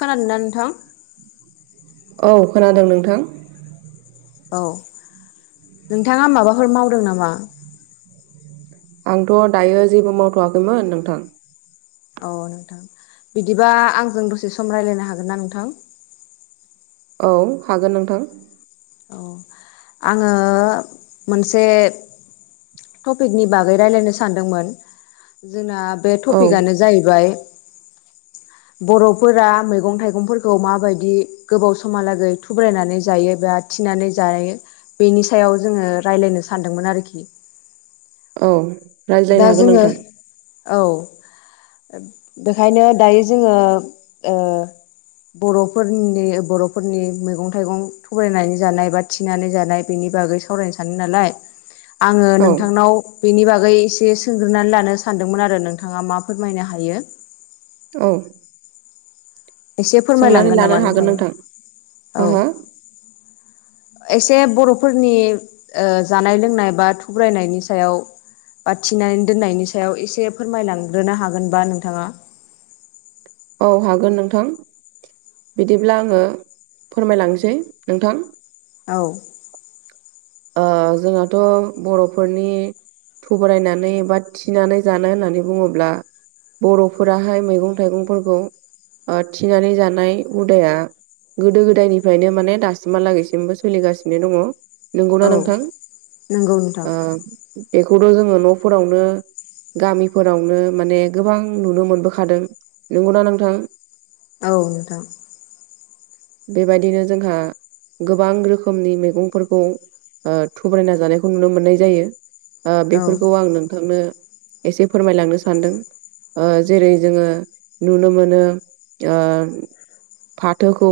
खोनादोंना नोंथां औ खोनादों नोंथां औ नोंथाङा माबाफोर मावदों नामा आंथ' दायो जेबो मावथ'वाखैमोन नोंथां। औ नोंथां बिदिबा आंजों दसे सम राय्लायनो हागोन ना नोंथां औ हागोन नोंथां औ आङो मोनसे टपिकनि बागै रायलायनो सानदोंमोन जोंना बे औ टपिकआनो जाहैबाय बर'फोरा मैगं थाइगंफोरखौ माबायदि गोबाव समहालागै थुब्रायनानै जायोब थिनानै जानाय बेनि सायाव जोङो रायज्लायनो सानदोंमोन आरोखि औ रायज्लायनो दा हागोन जोङो नोंथां औ बेखायनो दायो जोङो ओ बर'फोरनि बर'फोरनि मैगं थाइगं थगायनानै जानाय बा थिनानै जानाय बेनि बागै सावरायनो सानो नालाय आङो औ नोंथांनाव बेनि बागै एसे सोंग्रोनानै लानो सानदोंमोन आरो नोंथाङा मा फोरमायनो हायो। औ एसे सोंनानै फोरमायलांगोन लानो नामा हागोन नोंथां नोंथाङा हो औ हो एसे बर'फोरनि जानाय लोंनाय बा थुग्रायनायनि सायाव बा थिनानै दोननायनि सायाव एसे फोरमायलांग्रोनो हागोनबा नोंथाङा औ हागोन नोंथां बिदिब्ला आङो फोरमायलांनोसै नोंथां औ ओ जोंहाथ' बर'फोरनि थबरायनानै बा थिनानै जानो होननानै बुङोब्ला बर'फोराहाय मैगं थाइगंफोरखौ थिनानै जानाय हुदाया गोदो गोदायनिफ्रायनो माने दासिमहालागैसिमबो सोलिगासिनो दङ' नंगौना औ नोंथां नंगौ नोंथां बेखौथ' जोङो न'फोरावनो गामिफोरावनो माने गोबां नुनो मोनबोखादों नंगौना नोंथां औ नोंथां बेबायदिनो जोंहा गोबां रोखोमनि मैगंफोरखौ ओ‌थुब्रायना जानायखौ नुनो मोननाय जायो औ बेफोरखौ आं नोंथांनो एसे फोरमायलांनो सानदों जेरै जोङो नुनो मोनो फाथोखौ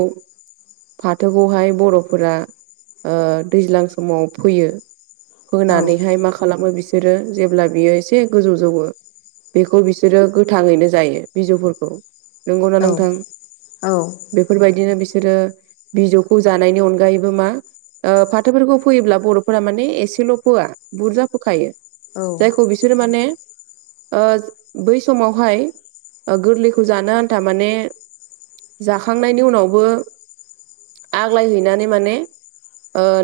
फाथोखौहाय बर'फोरा दैज्लां समाव फैयो औ फोनानैहाय मा खालामो बिसोरो जेब्ला बियो एसे गोजौ जौवो बेखौ बिसोरो गोथाङैनो जायो बिजौफोरखौ नंगौना औ नांथां औ बेफोरबायदिनो बिसोरो बिजौखौ जानायनि अनगायैबो मा ओ फाथोफोरखौ फैयोब्ला बर'फोरा माने एसेल' फोआ बुरजा फोखायो जायखौ बि बिसोरो माने ओ बै समावहाय ओ गोरलैखौ जानो आन्था माने जाखांनायनि उनावबो आग्लायहैनानै माने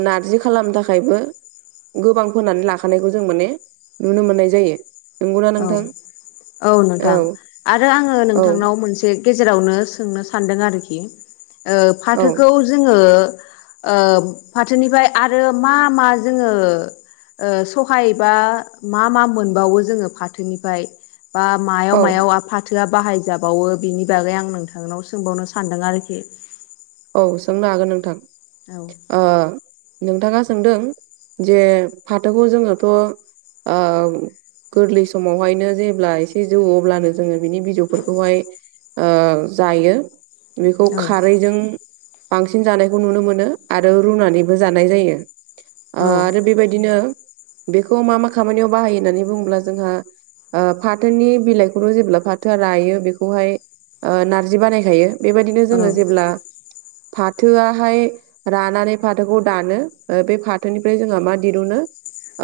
नारजि खालामनो थाखायबो गोबां फोनानै लाखानायखौ जों माने नुनो मोननाय जायो नंगौना औ नोंथां औ नोंथां आरो आङो औ नोंथांनाव मोनसे गेजेरावनो सोंनो सानदों आरोखि ओ औ फाथोखौ जोङो ओ फाथोनिफ्राय आरो मा मा जोङो ओसहायबा मा मा मोनबावो जोङो फाथोनिफ्राय बा मायाव औ मायाव आफा फाथोआ बाहायजाबावो बिनि बागै आं नोंथांनाव सोंबावनो सानदों आरोखि औ सोंनो हागोन नोंथां औ [inaudible] ओ नोंथाङा सोंदों जे फाथोखौ जोङोथ' औ गोरलै समावहायनो जेब्ला एसे जौ अब्लानो जोङो बिनि बिजौफोरखौहाय जायो बेखौ औ खारैजों बांसिन जानायखौ नुनो मोनो आरो रुनानैबो जानाय जायो औ आरो बेबायदिनो बेखौ मा मा खामानियाव बाहायो होननानै बुङोब्ला जोंहा ओ फाथोनि बिलाइखौल' जेब्ला फाथोआ रायो बेखौहाय नार्जि बानायखायो बेबायदिनो जोङो औ जेब्ला फाथोआहाय रानानै फाथोखौ दानो बे फाथोनिफ्राय जोंहा मा दिरुनो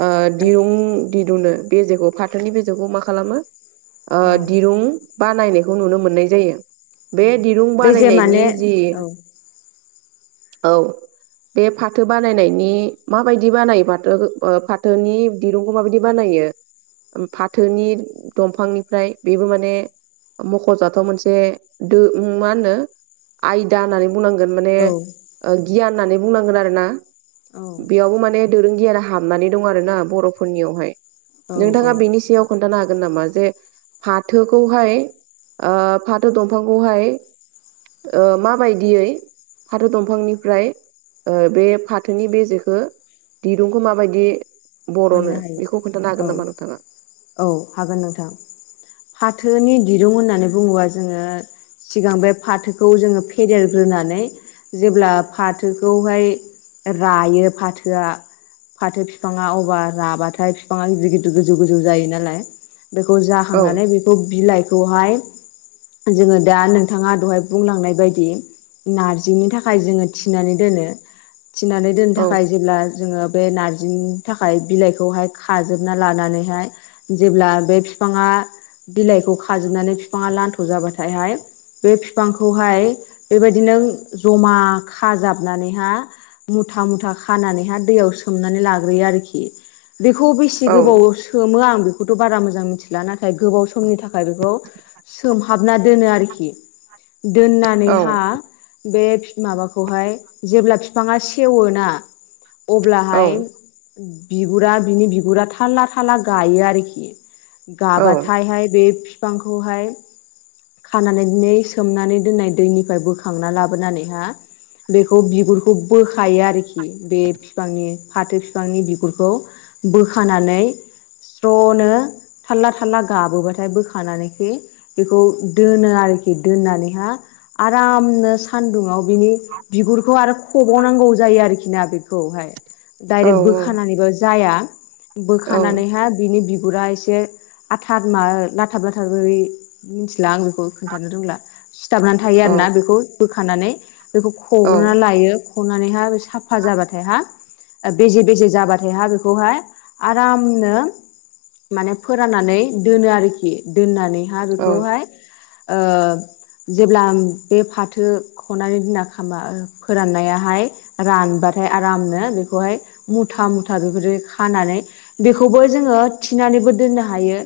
ओ दिरुं दिरुनो बे जेखौ फाथोनि बेेखौ मा खालामो ओ औ दिरुं बा नायनायखौ नुनो मोननाय जायो बे औ दिरुं बे जे माने बानायनायनि जि औ औ बे फाथो बानायनायनि माबायदि बानायो फाथो फाथोनि दिरुंखौ माबायदि बानायो फाथोनि दंफांनिफ्राय बेबो माने मख'जाथाव मोनसे द मा होनो आयदा होननानै म औ गनानैनोनायाव औ [unintelligible] दोरोंआरिया हाबनानै दं आरोना बर'फोरनियावहाय औ औ नोंथाङा बेनि सायाव खोन्थानो हागोन नामा जे फाथोखौहाय फाथो दंफांखौहाय माबायदि दियै फाथो दंफांनिफ्राय बे फाथोनि बे जेखौ दिरुंखौ माबायदि मोननो बर'नो हायो बेखौ खोन्थानो हागोन औ नामा नोंथाङा औ हागोन नोंथां फाथोनि दिरुं होननानै बुङोबा जोङो सिगां बे फाथोखौ जोङो फेदेरग्रोनानै जेब्ला फाथोखौहाय रायो फाथोआ फाथो बिफाङा अबे लाबाथाय बिफाङा गिद गिद गोजौ गोजौ जायो नालाय बेखौ औ जाखांनानै थ' बिलाइखौहाय जोङो दा नोंथाङा दहाय बुंलांनाय बायदि नारजिनि थाखाय जोङो थिनानै दोनो थिनानै दोननो औ थाखाय जेब्ला जोङो बे नारजिं थाखाय बिलाइखौहाय खाजोबना लानानैहाय जेब्ला बे बिफाङा बिलाइखौ खाजोबनानै बिफाङा लान्थ' जाबाथायहाय बे बिफांखौहाय बेबायदिनो जमा खाजाबनानैहा मुथा मुथा खानानैहााय दैयाव सोमनानै लाग्रोयो आरोखि बेखौ बेसे औ गोबाव सोमो आं बेखौथ' बारा मोजां मिथिला नाथाय गोबाव समनि थाखाय बेखौ सोमहाबना दोनो आरोखि औ दोननानैहा बे माबाखौहाय जेब्ला बिफाङा सेवोना औ अब्लाहाय बिगुरा बिनि बिगुरा थाल्ला थाल्ला गायो आरोखि औ गाबाथायहाय बे बिफांखौहाय खानानै दिै सोमनानै दोननाय दैनिफ्राय बोखांना लाबोनानैहा बेखौ बिगुरखौ बोखायो आरोखि बे बिफांनि फाथो बिफांनि बिगुरखौ बोखानानै स्र'नो थाल्ला थालला गाबोबाथाय बोखानानैखै बेखौ दोनो आरोखि दोननानैहा आरामनो सानदुंङआव बिनि बिगुरखौ आरो खबावनांगौ जायो आरोखि ना बेखौहाय औ डाइरेक्ट बोखानानैब जाया औ बोखानानैहाय बिनि बिगुरा एसे एसे आथार माबा लाथार लाथार बोरै मिथिला आं बेखौ खोन्थानो रोंला सिथाबनानै थायो आरोोना बेखौ बोखानानै बेखौ औ खगनानै लायो सखनानै हाय बे साफा जाबाथाय हा बेजे बेजे जाबाथायहा बेखौहाय आरामनो माने फोराननानै दोनो आरोखि दोननानैहााय बेखौहाय ओ जेब्ला बे फाथो खनानै दिना खा फोराननायाहाय रानबाथाय आरामनो बेखौहाय मुथा मुथा बेफोर खानानै बेखौबो जोङो थिनानैबो दोननो हायो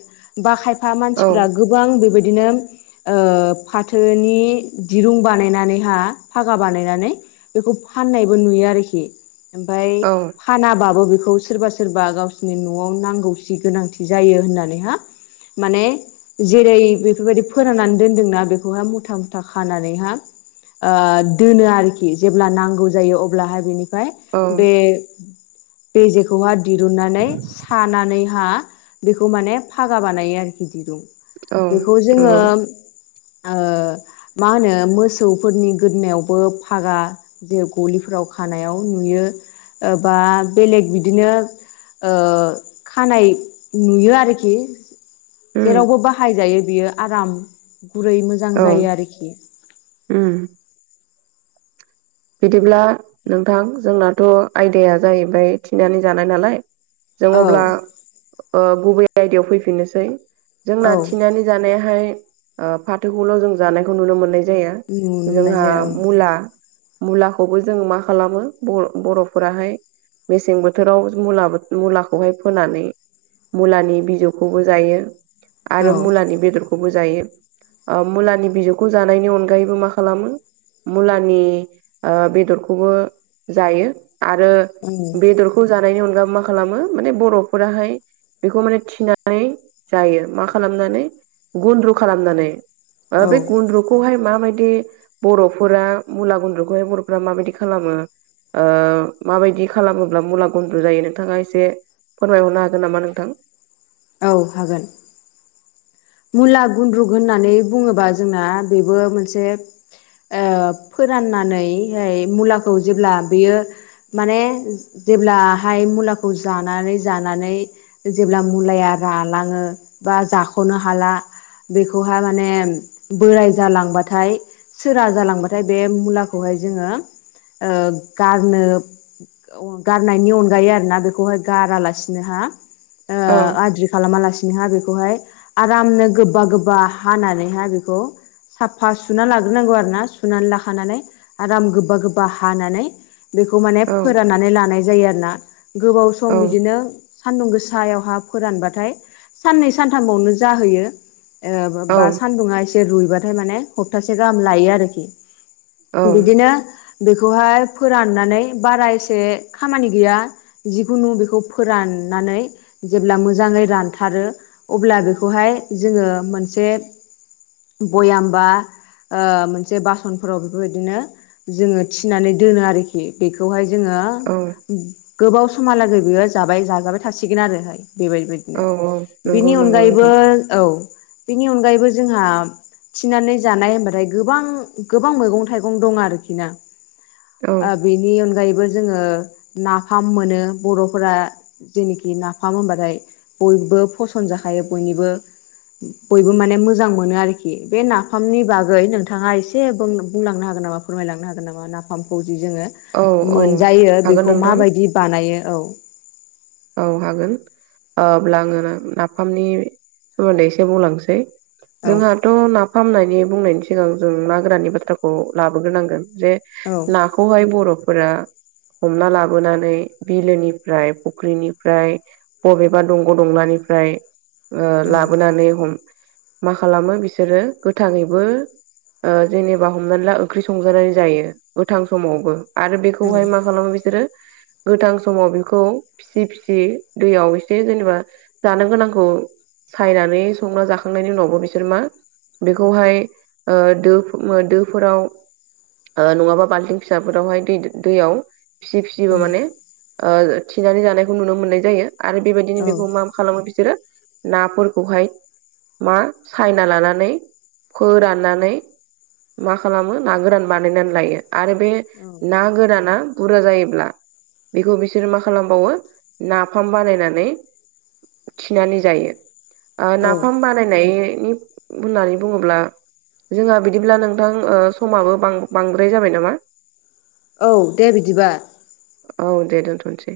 बा खायफा मानसिफ्रा गोबां बेबायदिनो फाथोनि दिरुं बानायनानैहा फागा बानायनानै बेखौ फाननायबो नुयो आरोखि ओमफफ्राय औ फानाबाबो बेखौ सोरबा सोरबा गावसिोरनि न'आव नांगौसि गोनांथि जायो होननानैहा माने जेरै बेफोरबायाददि फोराननानै दोनदोंना बेखौहाय मुथा मुथा खानानैहााय दोनो आरोखि जेब्ला नांगौ जायो अब्लाहाय बेनिफ्राय औ बे बेजेखौहा दिरुननानै सानानैहा बेखौ माने फागा बानायो आरोखि दिरुं औ बेखौ जोङो नंगौ मा होनो मोसौफोरनि गोदोनायावबो फागा जे गलिफोराव खानायाव नुयोबा बेलेग बिदिनो खानाय नुयो आरोखि उम जेरावबो बाहायजायो बेयो आराम गुरै मोजां जायो आरोखि ओम बिदिब्ला नोंथां जोंनाथ' आयदाया जाहैबाय थिनानै जानाय नालाय जों औ अब्ला गुबै आयदायाव फैफिननोसै औ जोंना थिनानै जानायाहाय फाथोखौल' जों जानायखौ नुनो मोननाय जायो। नुनो मोननाय जोंहा जाया औ मुला मुलाखौबो जों मा खालामो बर बर'फोराहाय मेसें बोथोराव मु मुलाखौहाय फोनानै मुलानि बिजौखौबो जायो आरो मुलानि बेदरखौबो जायो मुलानि बिजौखौ जानायनि अनगायैबो मा खालामो मुलानि बेदरखौबो जायो आरो औ बेदर खौ जानायनि अनगाै मा खालामो माने बर'फोराहाय बेखौ माने थिनानै जायो मा खालामनानै गुन्द्रु खालामनानै बे औ गुन्द्रुखौहाय माबायदि बर'फोरा मुला गुन्द्रु हाय बर'फ्रा माबायदि खालामो माबायदि खालामोब्ला मुला गुन्द्रु जायो नोंथाङा एसे फोरमायहरनो हागोन नामा नोंथां औ हागोन मुला गुन्द्रुक होननानै बुङोबा जोंना बेबो मोनसे फोराननानैहाय मुलाखौ जेब्ला बेयो माने जेब्लाहाय मुलाखौ जानानै जानानै जेब्ला मुलाया रालाङो बा जाख'नो ह हाला बेखौहाय माने बोराय जालांबाथाय सोरा जालांबाथाय बे मुलाखौहाय जोङो गारनो गारनायनि अनगायै आरो ना बेखौहाय गारालासिनो हा औ आद्रि खालामालासिनोहा बेखौहाय आरामनो गोबा गोबा हानानैहाय बेखौ साफा सुना लाग्रोनांगौ आरो ना सुनानै लाखानानै आराम गोबा गोबा हानानै बेखौ माने औ फोराननानै लानाय जायो आरो ना गोबाव औ सम बिदिनो सानदुं गोसायावहा फोरानबाथाय साननै सानथामावनो जाहोयो औ बा सानदुङा एसे रुइबाथाय माने हप्तासे गाहाम लायो आरोखि औ बिदिनो बेखौहाय फोराननानै बारा एसे खामानि गैया जिखुनु बेखौ फोराननानै जेब्ला मोजाङै रानथारो अब्ला बेखौ बेखौहाय जोङो मोनसे बयामबा मोनसे बासनफोराव बेफोरबायदिनो जोङो थिनानै दोनो आरोखि बेखौहाय जोङो औ गोबाव समहालागै बियो जाबाय जाजाबाय थासिगोन आरोहाय बेबायदि औ औ नंगौ नंगौ नोंथां औ बेनि अनगायैबो जोंहा थिनानै जानाय हबथाय गोबां गोबां मैगं थाइगं दं आरोखि ना औ बेनि अनगायैबो जोङो नाफाम मोनो बर'फोरा जेखि नाफाम होनबाथाय बयबो फसन जाखायो बयनिबो बयबो माने मोजां मोनो आरोखि बे नाफामनि बागै नोंथाङा एसे बुंलांनो हागोन नामा फोरमायलांनो हागोन नामा नाफामखौ जि जोङो औ मोनजायो हागोन बेखौ नोंथां माबायदि बानायो औ औ हागोन अब्ला आङो नाफामनि सोमोन्दै एसे बुंलांसै औ जोंहाथ' ना फाहामनायनि बुंनायनि सिगां जों ना गोराननि बाथ्राखौ लाबोग्रोनांगोन जे औ ना बेखौहाय बर'फोरा हमना लाबोनानै बिलोनिफ्राय फुख्रिनिफ्राय बबेबा दंग' दंलानिफ्राय औ लाबोनानै हम मा खालामो बिसोरो गोथाङैबो जेनेबा हमनानै ला ओंख्रि संजानाय जायो गोथां समावबो आरो औ बेखौहाय मा खालामो बिसोरो गोथां समाव बेखौ फि फिसि दैयाव एसे जेनेबा जानो गोनांखौ सायनानै संना जाखांनायनि उनावबो बिसोर मा बेखौहाय दो दोफोराव नङाबा बाल्थिं फिसाफोरावहाय दै दैयाव फिसि फिसिबो माने थिनानै जानायखौ नुनो मोननाय जायो आरो बेबायदिनो औ बेखौ मा खालामो बिसोरो नाफोरखौहाय। मा सायना लानानै फोराननानै मा खालामो ना गोरान बानायनानै लायो आरो बे ना गोराना बुरजा जायोब्ला बेखौ बिसोर माखासे खालामबावो नाफाम बानायनानै खिनानै जायो औ नाफाम बानायनायनि होननानै बुङोब्ला जोंहा बिदिब्ला नोंथां समाबो बांद्राय जाबाय नामा औ दे बिदिबा औ दे दोनथ'नोसै